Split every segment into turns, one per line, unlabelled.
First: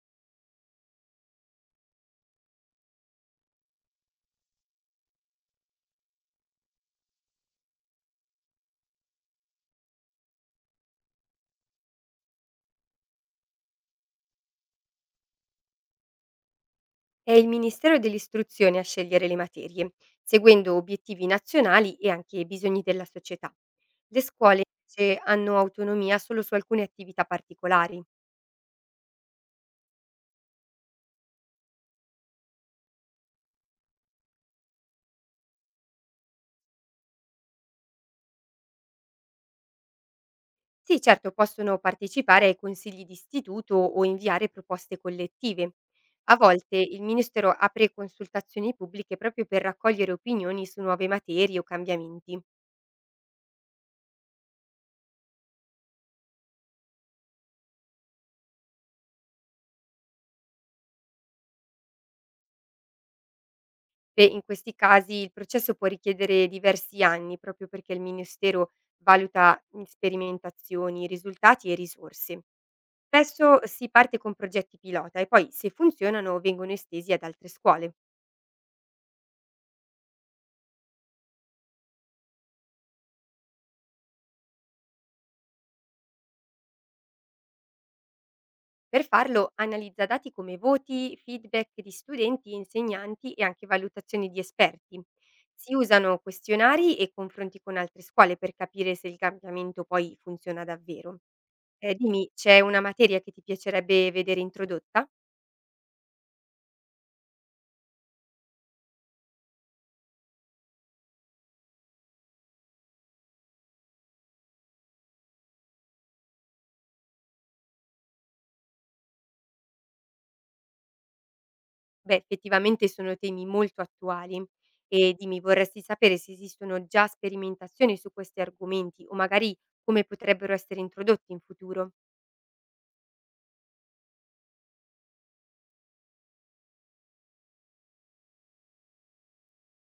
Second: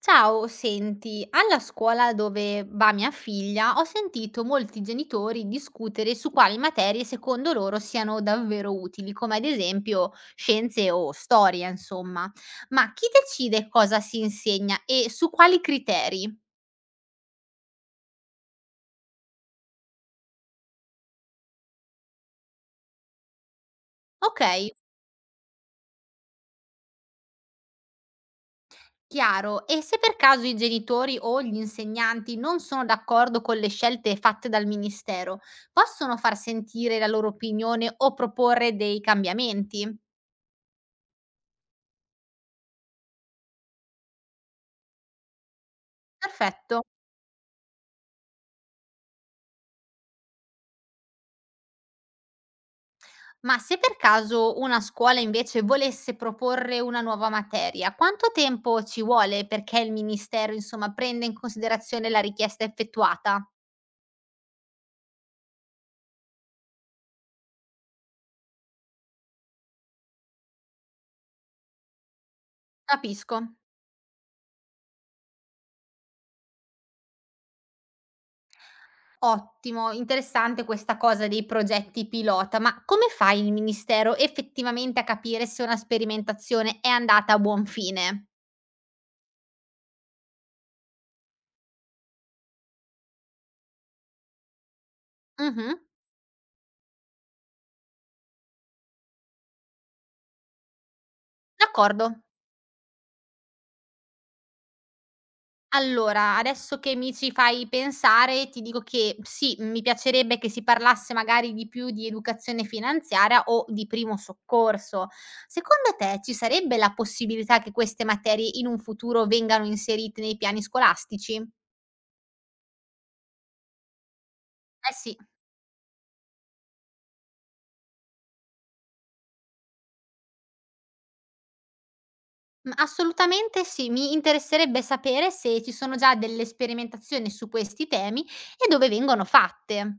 Ciao, senti, alla scuola dove va mia figlia ho sentito molti genitori discutere su quali materie secondo loro siano davvero utili, come ad esempio scienze o storia, insomma. Ma chi decide cosa si insegna e su quali criteri?
È il Ministero dell'Istruzione a scegliere le materie, seguendo obiettivi nazionali e anche i bisogni della società. Le
Ok,
scuole invece hanno autonomia solo su alcune attività particolari.
chiaro. E se per caso i genitori o gli insegnanti non sono d'accordo con le scelte fatte dal ministero, possono far sentire la loro opinione o proporre dei cambiamenti?
Sì, certo, possono partecipare ai consigli di istituto o inviare proposte collettive. A volte
Perfetto.
il Ministero apre consultazioni pubbliche proprio per raccogliere opinioni su nuove materie o cambiamenti.
Ma se per caso una scuola invece volesse proporre una nuova materia, quanto tempo ci vuole perché il ministero, insomma, prenda in considerazione la richiesta effettuata?
Beh, in questi casi il processo può richiedere diversi anni, proprio perché il Ministero valuta sperimentazioni, risultati e risorse.
Capisco.
Spesso si parte con progetti pilota e poi, se funzionano, vengono estesi ad altre scuole.
Ottimo, interessante questa cosa dei progetti pilota, ma come fa il ministero effettivamente a capire se una sperimentazione è andata a buon fine?
Per farlo analizza dati come voti, feedback di studenti e insegnanti e anche valutazioni di esperti. Si
Mhm,
usano questionari e confronti con altre scuole per capire se il cambiamento poi funziona davvero.
d'accordo.
Dimmi, c'è una materia che ti piacerebbe vedere introdotta?
Allora, adesso che mi ci fai pensare, ti dico che sì, mi piacerebbe che si parlasse magari di più di educazione finanziaria o di primo soccorso. Secondo te ci sarebbe la possibilità che queste materie in un futuro vengano inserite nei piani scolastici?
Beh, effettivamente sono temi molto attuali.
Eh
E
sì.
dimmi, vorresti sapere se esistono già sperimentazioni su questi argomenti o magari come potrebbero essere introdotti in futuro?
Assolutamente sì, mi interesserebbe sapere se ci sono già delle sperimentazioni su questi temi e dove vengono fatte.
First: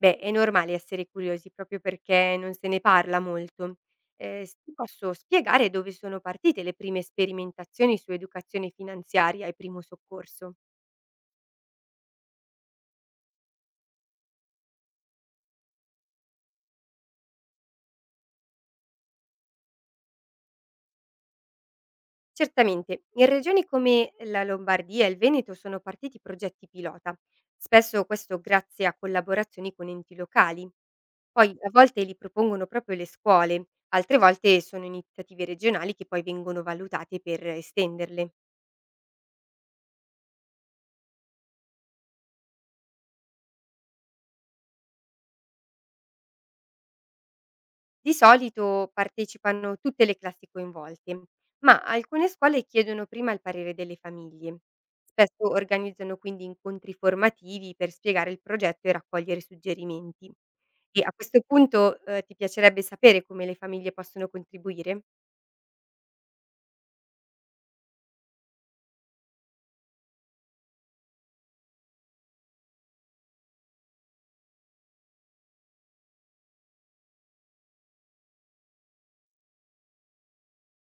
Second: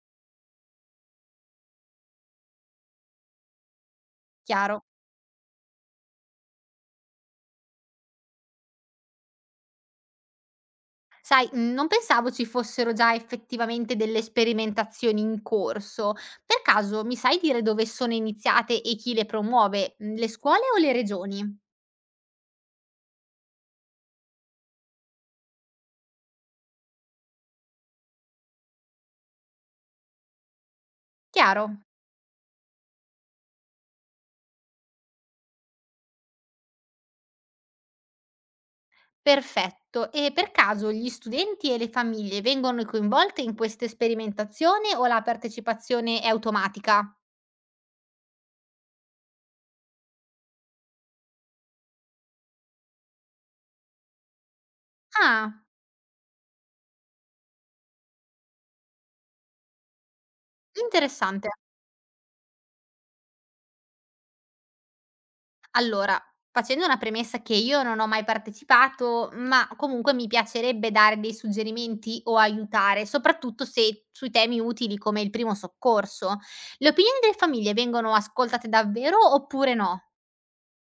Beh, è normale essere curiosi proprio perché non se ne parla molto. Ti
Chiaro.
posso spiegare dove sono partite le prime sperimentazioni su educazione finanziaria e primo soccorso?
Sai, non pensavo ci fossero già effettivamente delle sperimentazioni in corso. Per caso mi sai dire dove sono iniziate e chi le promuove? Mhmm, le scuole o le regioni?
Certamente, in regioni come la Lombardia e il Veneto sono partiti progetti pilota, spesso questo grazie a collaborazioni con enti locali. Poi a
Chiaro?
volte li propongono proprio le scuole, altre volte sono iniziative regionali che poi vengono valutate per estenderle.
Perfetto. E per caso gli studenti e le famiglie vengono coinvolte in queste sperimentazioni o la partecipazione è automatica?
Di solito partecipano tutte le classi coinvolte, ma alcune scuole chiedono prima il parere delle famiglie. Spesso
Ah,
organizzano quindi incontri formativi per spiegare il progetto e raccogliere suggerimenti. E a questo
interessante.
punto ti piacerebbe sapere come le famiglie possono contribuire?
Allora, facendo una premessa che io non ho mai partecipato, ma comunque mi piacerebbe dare dei suggerimenti o aiutare, soprattutto se sui temi utili come il primo soccorso. Le opinioni delle famiglie vengono ascoltate davvero oppure no?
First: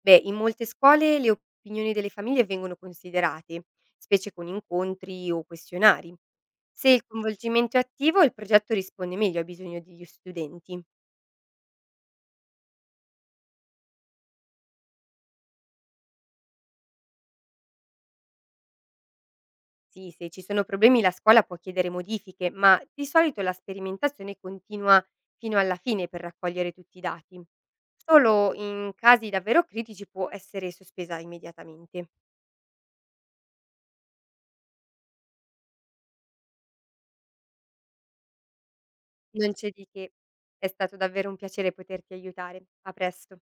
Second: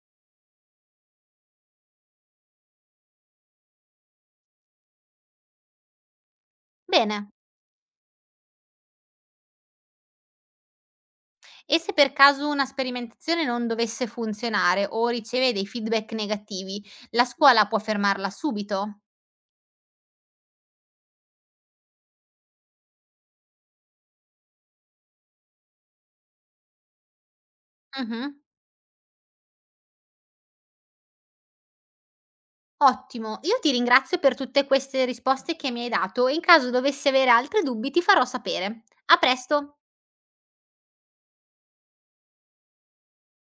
Beh, in molte scuole le opinioni delle famiglie vengono considerate, specie con incontri o questionari. Se il
Bene.
coinvolgimento è attivo, il progetto risponde meglio ai bisogni degli studenti.
E se per caso una sperimentazione non dovesse funzionare o riceve dei feedback negativi, la scuola può fermarla subito?
Sì, se ci sono problemi la scuola può chiedere modifiche, ma di solito la sperimentazione continua fino alla fine per raccogliere tutti i dati.
Mhm.
Solo in casi davvero critici può essere sospesa immediatamente.
Ottimo, io ti ringrazio per tutte queste risposte che mi hai dato e in caso dovessi avere altri dubbi ti farò sapere. A
Non c'è
presto!
di che. È stato davvero un piacere poterti aiutare. A presto.